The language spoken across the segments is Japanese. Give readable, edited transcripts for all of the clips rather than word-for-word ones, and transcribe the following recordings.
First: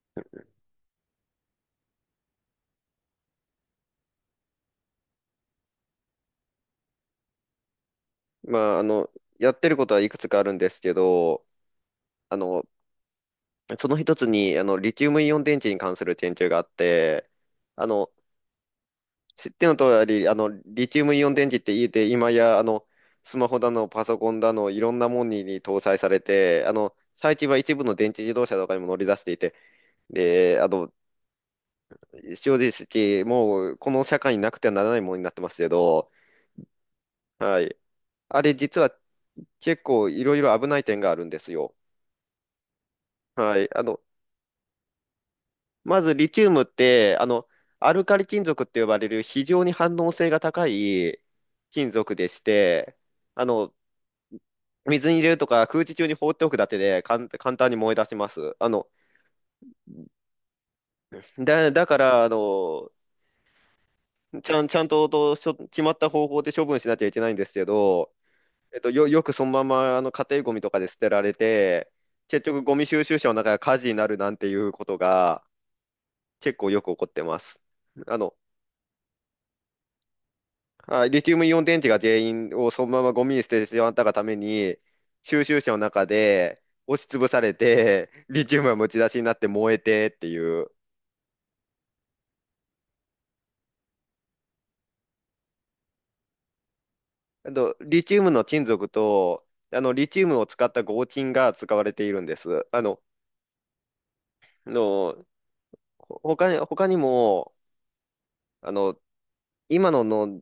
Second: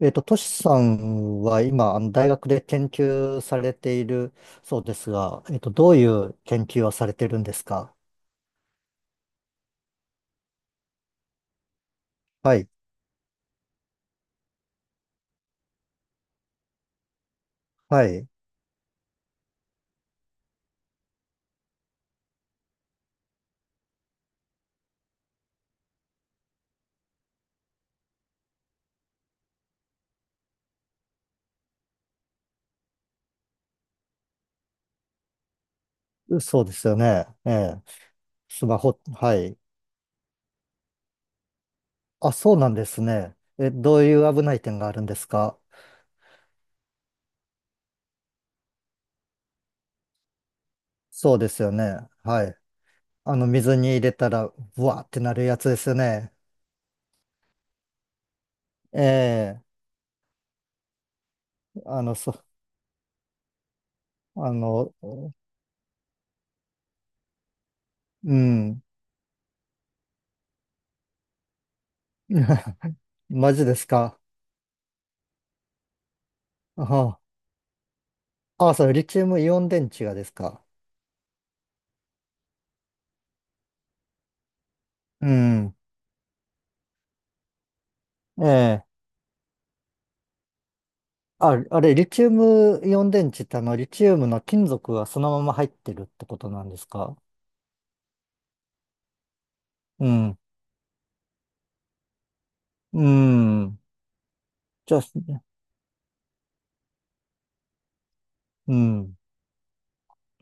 トシさんは今、あの大学で研究されているそうですが、どういう研究をされてるんですか？まあ、やってることはいくつかあるんですけど、あはの、い。その一つに、リチウムイオン電池に関する研究があって、あはの、い、知っての通り、リチウムイオン電池って言って今や、スマホだの、パソコンだの、いろんなものに搭載されて、最近は一部の電池自動車とかにも乗り出していて、で、正直、もう、この社会になくてはならないものになってますけど、そうですよね。えはい。え。あれ、スマ実はホ、はい。結構いろいろ危ない点があるんですよ。あ、そうなんですね。はい。え、どういう危ない点があるんですか？まずリチウムって、アルカリ金属って呼ばれる非常に反応性が高いそうですよ金ね。属でしはい。て、ああの、の、水に入れたら、ブワーっ水にて入れなるるとやかつで空す気よ中に放ね。っておくだけで簡単に燃え出します。ええ、だ、だかあの、ら、そ、ちあゃん、ちゃんの、と、と、しょ決まった方法で処分しなきゃいけないんですけど、うん。よくそのまま家庭ゴミとかで捨てられて、結局ゴミ 収集車の中マがジで火す事になるか？なんていうことが結構よく起こっあ、て ます。あの、あ、あそれ、リチウムイオン電池がですか？はい。リチウムイオン電池が全員をそのままゴミに捨ててしまったがために、う収集車ん。の中で押しつぶされて、えリチウムがえ。むき出しになって燃えてっていう。あ、あれ、リチウムイオン電池ってあの、リチウムの金属がそのまま入ってるってことなんですか？あと、リチウムの金属と、リうチウムん。を使った合金が使われているんです。うん。あじゃあ、の、ほ他に、他にも、あうの、ん。今の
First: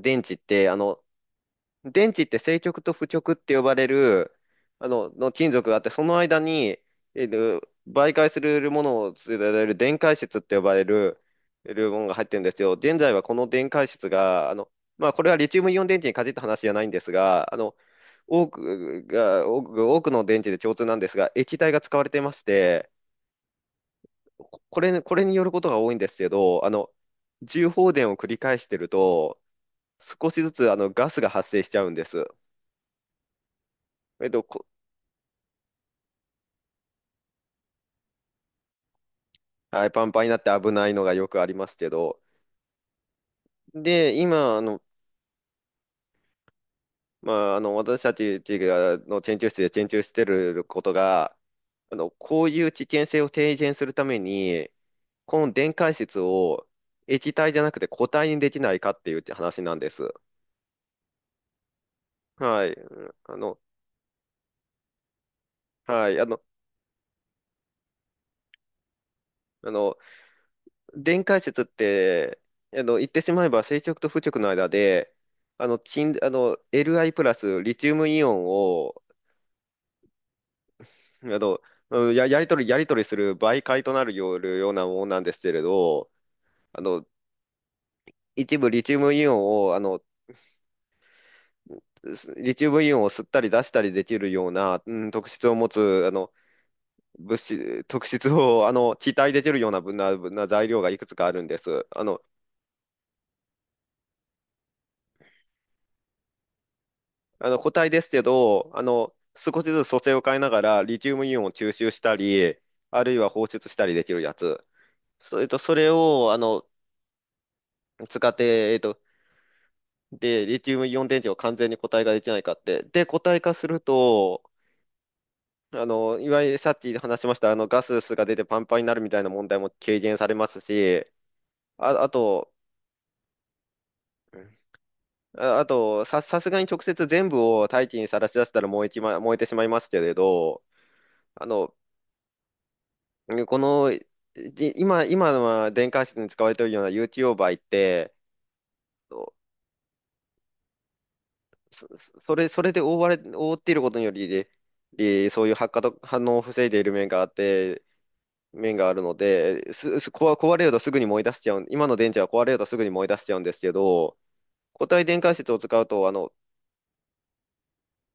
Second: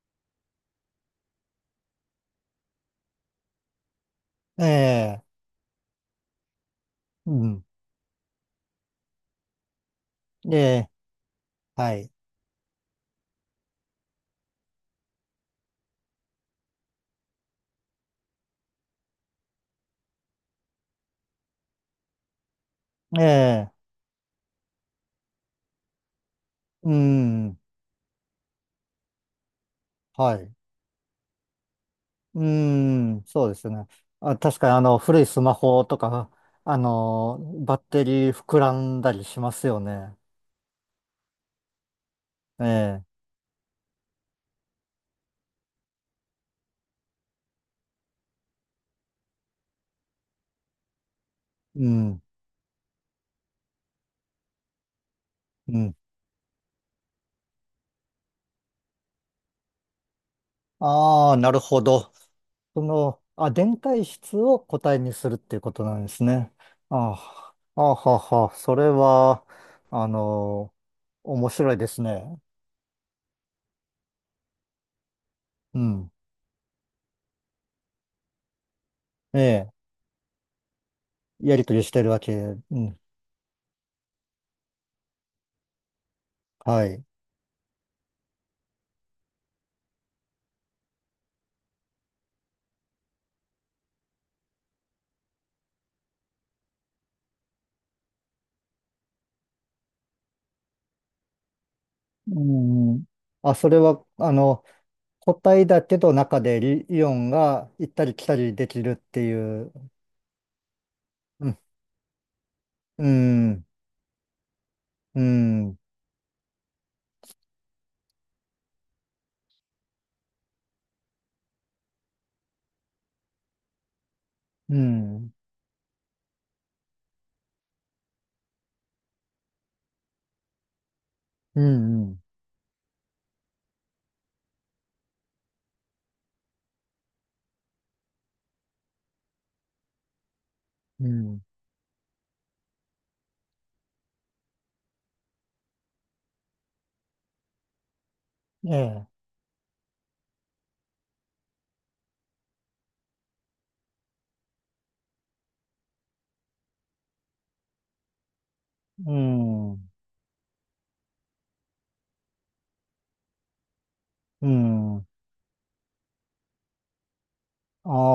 電池って、電池って正極と負極って呼ばれる、ええ。金属があって、その間に、えうーん。媒介するものを伝える電解質ってえ呼ばれえ。る、はものい。が入ってるんですよ。現在はこの電解質が、まあ、これはリチウムイオン電池に限った話じゃないんですが、多くの電池で共通なんですが、液体が使われてまして、ええ。これによることが多いんですけど、うん。重放電を繰り返してると、少はしずい。つガスが発生しちゃうんです。うん。そうですね。えっあ、と、確かにあの、古いスマホとか、あの、バッテリー膨らんだりしますよはい、パンね。パンになって危ないのがよくありますけど、ええ。で、今、まあ、私たちがの研究室で研究してることが、うん。こういう危険性を低減するために、この電う解ん。質を液体じゃなくて固体にできないかっていう話なんです。ああ、なるほど。はい。そうん。の、あ、電解質を固体にするっていうことなんはでい。すね。ああ、ああはあはあ、それは、あの、あの、電解面質っ白いですて、ね。言ってしまえば正極と負極の間で、うん。金、あの、Li プラスリチウムイオンをええ、あやと、りとりしてうるんわや、け。やりう取り、やり取ん。りする媒介となるようなものなんですけれど、あはい。の、一部リチウムイオンを、リチウムイオンを吸ったり出したりできるような、特質を持つ、物質、特質を、気体できるようなぶな、ぶな材料がいくつかあるんです。うん。あ、それは、あの、固体だけど中でイイオンが固行体っでたすりけ来たりでど、きるってい少しう。ずつ組成を変えながら、リチウムイオンうをん。吸収したり、あうるいは放ん。出したりできるやつ。うそん。れを、使って、で、リチウムイオン電池を完全に固体化できないかって。で、固体化すると、うん。いわゆるさっき話しました、ガスが出てパンパンになるみたいな問題も軽減されますし、うあ、あん。と、あ、あと、さ、さすがに直接全部を大気にさらし出したら燃えてしまいますけれど、うん。うんあの、この、今のは電解質に使われているような有機溶媒って、ええ。そ、そそれで覆われ、覆っていることにより、そういう発火と反応を防いでいる面があって、面があるうので、ん。す、す、壊壊れるとすぐに燃え出しちゃうん、今の電池は壊れるとすぐに燃え出しちゃうんですけど、う固体ん。電解質を使うと、あの、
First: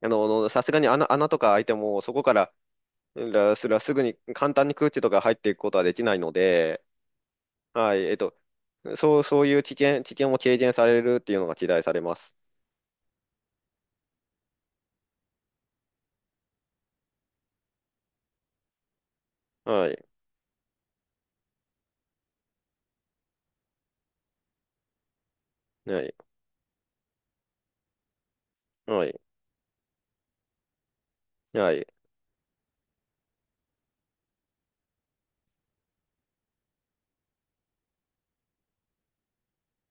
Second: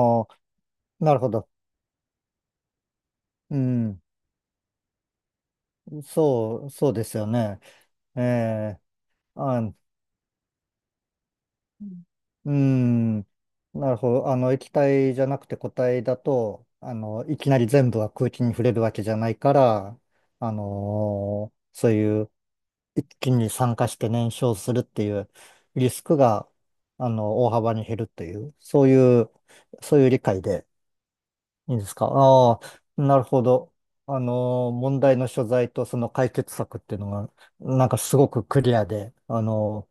ああ。さすがに穴、なる穴ほとど。か開いても、そこから、うらすぐん、に簡単に空気とか入っていくことはできないので、そうですよね。はい、ええ、そう、そういあ、うう危ん、険、危険も軽減されるっていうのが期待されます。なるほど。あの、液体じゃなくて固体だと、あの、いきなり全部は空気に触れるわけじゃないかはら、い、あのー、そういう一気に酸化して燃焼するっていうリはスい、クが、あの、大幅に減るっていう、そうはい、いう、そういう理解ではいいでい、すか。ああ、なるほど。あのー、問題の所在とその解決策っていうのが、なんかすごくクリアで、あの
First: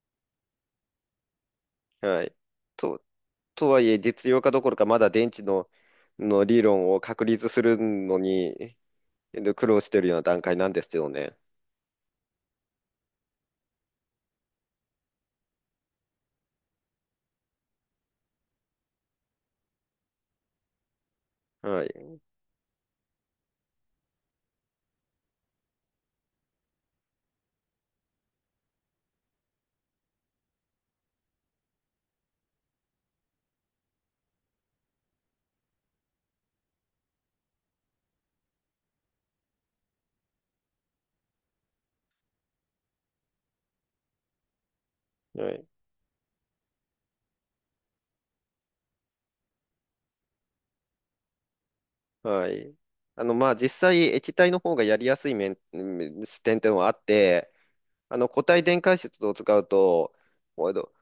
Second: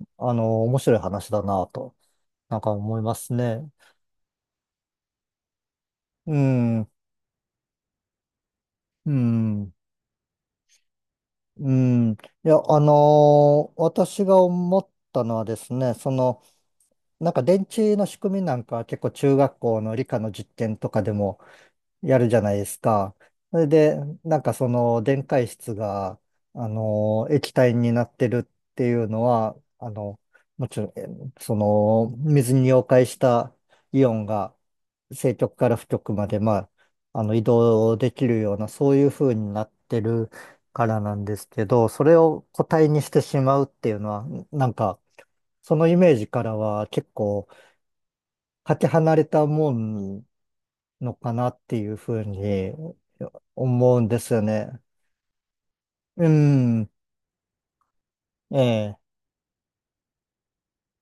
ー、あのー、面白い話だなと、はい。なんか思いと、ますね。とはいえ、実用化どころか、まだ電池の、うの理ん、う論を確立するのに、で、苦ん、労してるような段階なんですよね。うん。いや、あのー、私が思ったのはですね、その、なんか電池の仕組みなんかは結構中学校の理科の実験とかでもはやい。るじゃないですか。それで、なんかその電解質が、あの、液体になってるっていうのは、あの、もちろん、え、その、水に溶解したイオンが正極から負極まで、まあ、あの、移動できるような、そういう風になってるからなんですけど、それを固体にしてしまうっていうのは、なんか、はい。そのイメージからは結構かけ離れたもんのかなっていうふうはにい。まあ、実思う際、んで液すよ体のね。方がやりやすい面、うんう点っはん、あって、固え体電解え、質を使うと、おいど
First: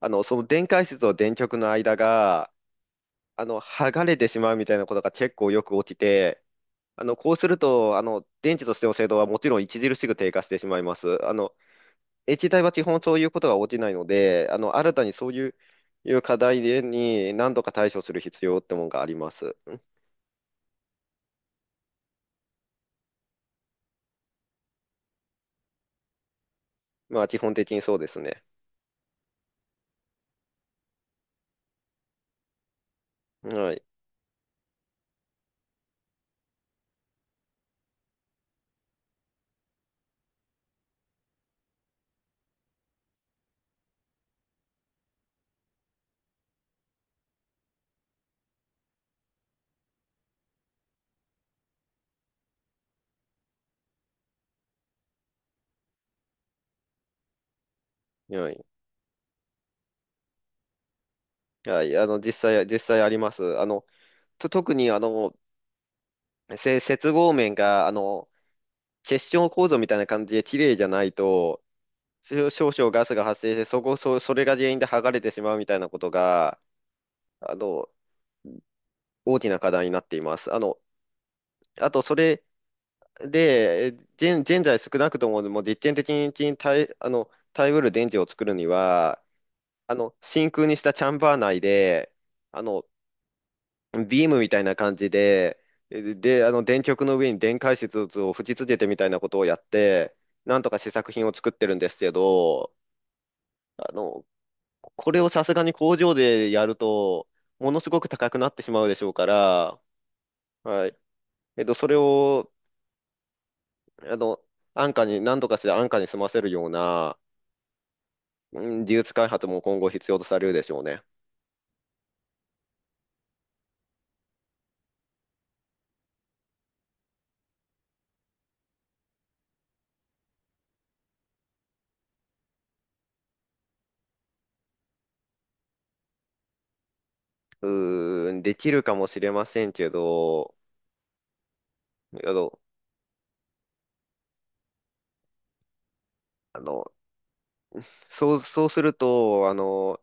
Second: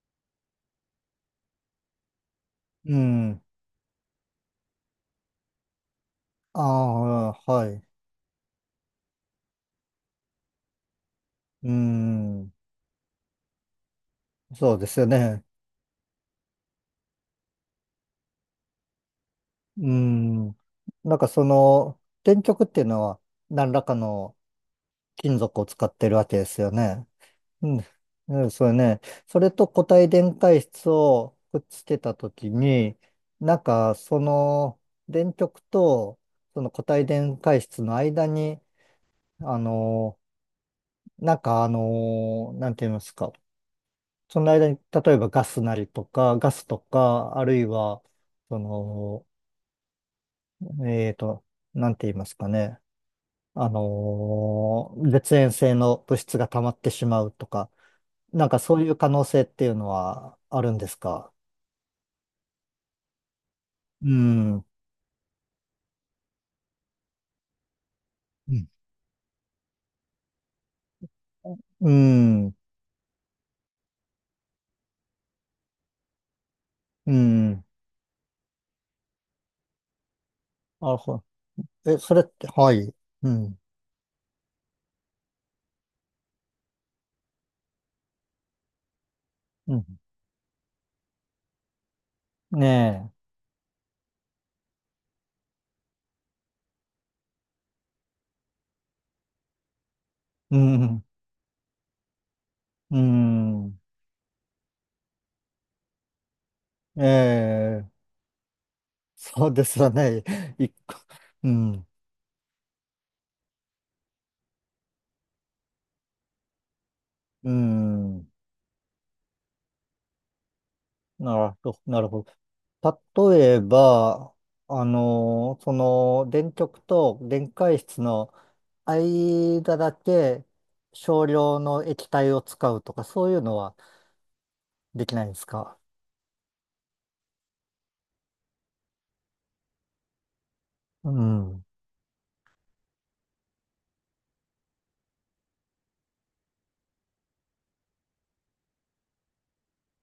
あの、その電解質と電極の間が、うん、剥がれてしまうみたいなことが結構よく起きて、あこうすあ、るはい、と、電池としての精度はもちろん著しく低下してしまいます。う液ん、体は基本そういうことが起きないので、そうで新すたよにそうね。いう、いう課題に何度か対処する必要ってもんがあります。うん、なんかその、電極っていうのは何らかの金属を使ってるわけですよね。まあ、基本う的ん、にそうですうね。ん、そうね。それと固体電解質をくっつけたときに、なんはい。かその電極とその固体電解質の間に、あの、なんかあのー、なんて言いますか。その間に、例えばガスなりとか、ガスとか、あるいは、その、えーと、なんて言いますかね。あのー、絶縁性の物質が溜まってしまうとか、なんはかい。そういう可能性っていうのはあるんですか？はい。実際あります。うん、う特に、接合面が、ん、結晶構造みたいな感じで綺麗じゃないと、う少ん、少々ガスが発生して、そこ、そ、それが原因で剥がれてしまうみたいなことが、うあん。の、大きな課題になっています。あの、なるほあど。え、と、そそれっれ、て、はい。うん、で、現在少なくとも、もう実験的に耐えうる電池を作るには、うん。真空にしたチャンバー内で、あの、ねビームみたいな感じで、で、電極の上に電解質を吹き付けてみたいなことをやって、え。なうんとか試ん、作品を作ってるんですけど、うん。あの、これをさすがに工場でやると、ものえすえ、ごく高くなってしまうでしょうかそうですら、よね。一は個、い。うそん、れを、あの、安価に、何とかして安価に済ませるような、うん、うん、技術開発も今後必要とされるでしょうね。なるほど、なるほど。例えば、あの、その、電極と電解質の間だけ少量の液体を使うとか、そういうのはできないですか？うーん、できるかもしれませんけど、うん。あの、あのそうすると、あの、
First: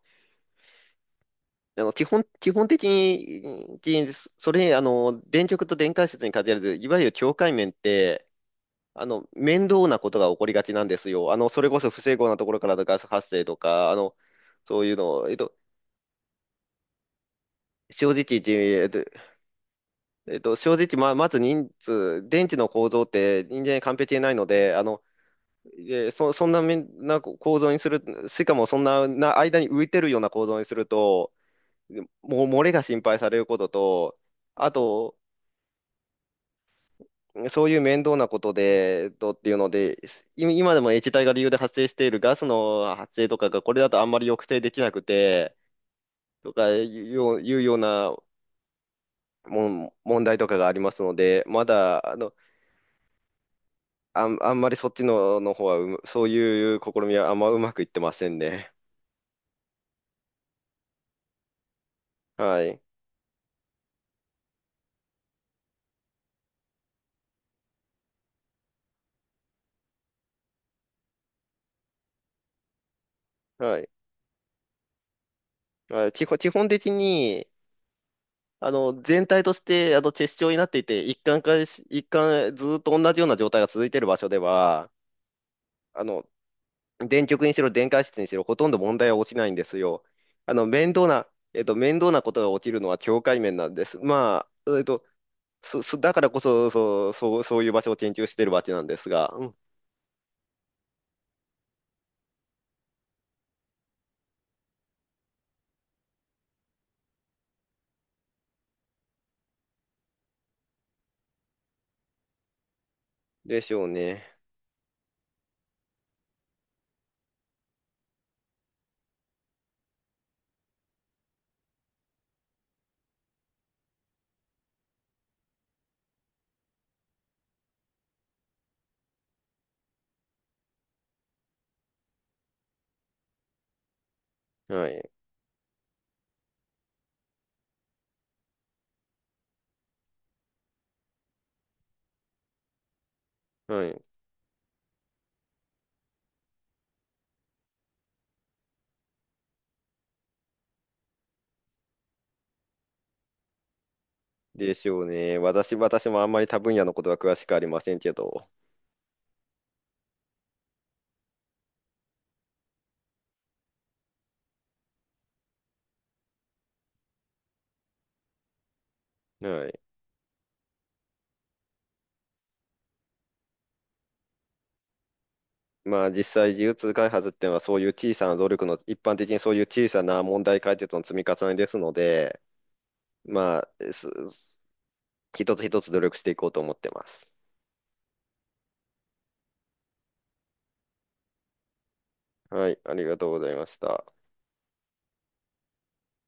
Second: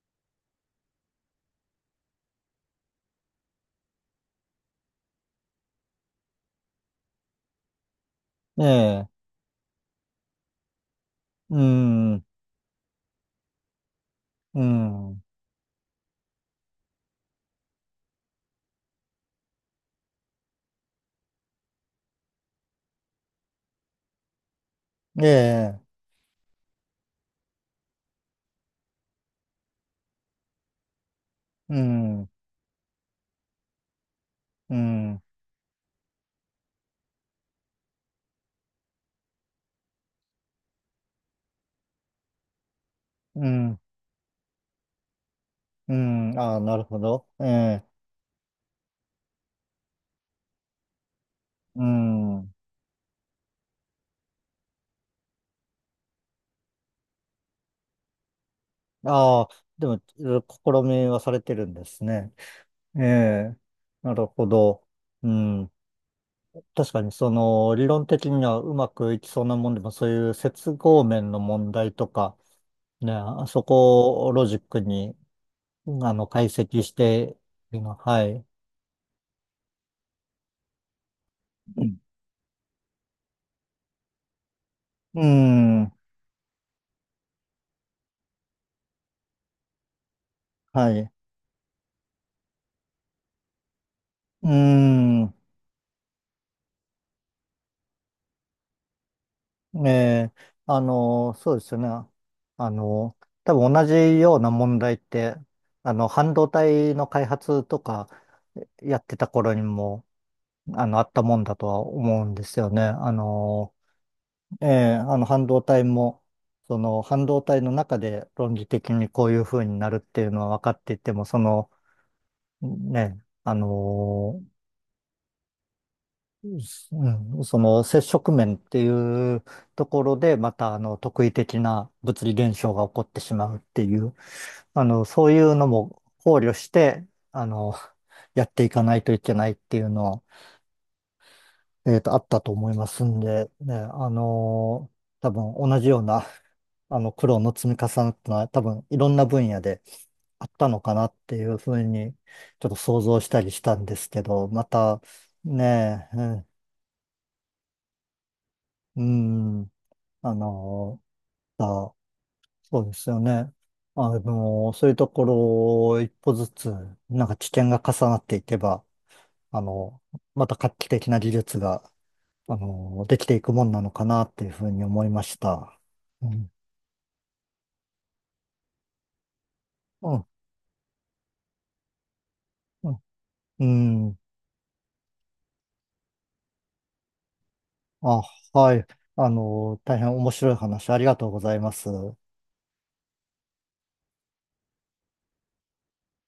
あの基本、基本的に、きそれ、あの、電極と電解質に限らず、いわゆる境界面って、ええ、面倒なことが起こりがちなんですよ。そうれこそ不整ん、合なところからのガス発生とか、うそういうん、の、正直言って、えっと、正直、まず人数、電池の構造って人間に完璧でないので、ええ、で、そんなみんな構造にする、しかもそんな、間に浮いてるような構造にすると、うん、もう漏れが心配されることと、あうと、ん、そういう面倒なことで、っていうので、今でも液体が理由で発生しているガスの発生とうかが、これん、だとあんまり抑制できなくて、うん、とああ、かなるいほうど。よう、えいうようえ、な問題とかがありますので、まうだ、あの、ん。あん、あんまりそっちの、方はうむ、そういう試みはあんまうまくいってませんね。ああ、でも、いろいろ試みはされてるんですね。はい。ええ、なるほど。うん。確かに、その、理論的にはうまくいきそうなもんでも、そういう接合面の問題とか、ね、あそはい。こをロジックに、ああ基の、本、解基本析的して、に、いうのは、はい。全体として、チェス状になっていて、一貫化し、うん。一貫、ずーっと同じような状態が続いている場所では、うん、あの、電極にしろ、電解質にしろ、ほとんど問題は落ちないんですよ。あの、面は倒い。な、面倒なことが起きるのは境界面なんです。まうあ、えっと、ん。そ、そ、だからこそ、そういう場所を研究しているわけなんですが、うん、ええ、あの、そうですよね。あの、多分同じような問題って、あの、半導体の開発とかやってた頃にも、あの、あったもんだとは思うんですよね。あでしの、ょうね。ええ、あの、半導体も、その、半導体の中で論理的にこういう風になるっていうのは分かっていても、その、ね、あの、うん、その接触面っていうところで、またあの特異的な物理現象が起こってしまうっていう、あはの、い。そういうのも考慮して、あの、やっていかないといけないっていうのは、あったと思いますんで、ね、はい。あの、多分同じような、あの、苦労の積み重なったのは、多分いろんな分野であったのかなっていうふうに、ちょっと想像したりしたんですけど、までしょた、うね。私ねえ、もあんまりう他分野のことは詳しくありませんけど。ん、うん、あの、あ、そうですよね。あの、そういうところを一歩ずつ、なんか知見が重なっていけば、あはい。の、また画期的な技術が、あの、できていくもんなのかなっていうふうに思いました。まあう実ん、際 G2 開発っていうのはそういう小さな努力の、一般的にそういう小さうなん、問題解決の積み重ねですので、うまあ、ん、うん、一つ一つ努力していこうと思ってます。あ、はい。あの、大変面白い話ありがとうございます。はい、ありがとうございました。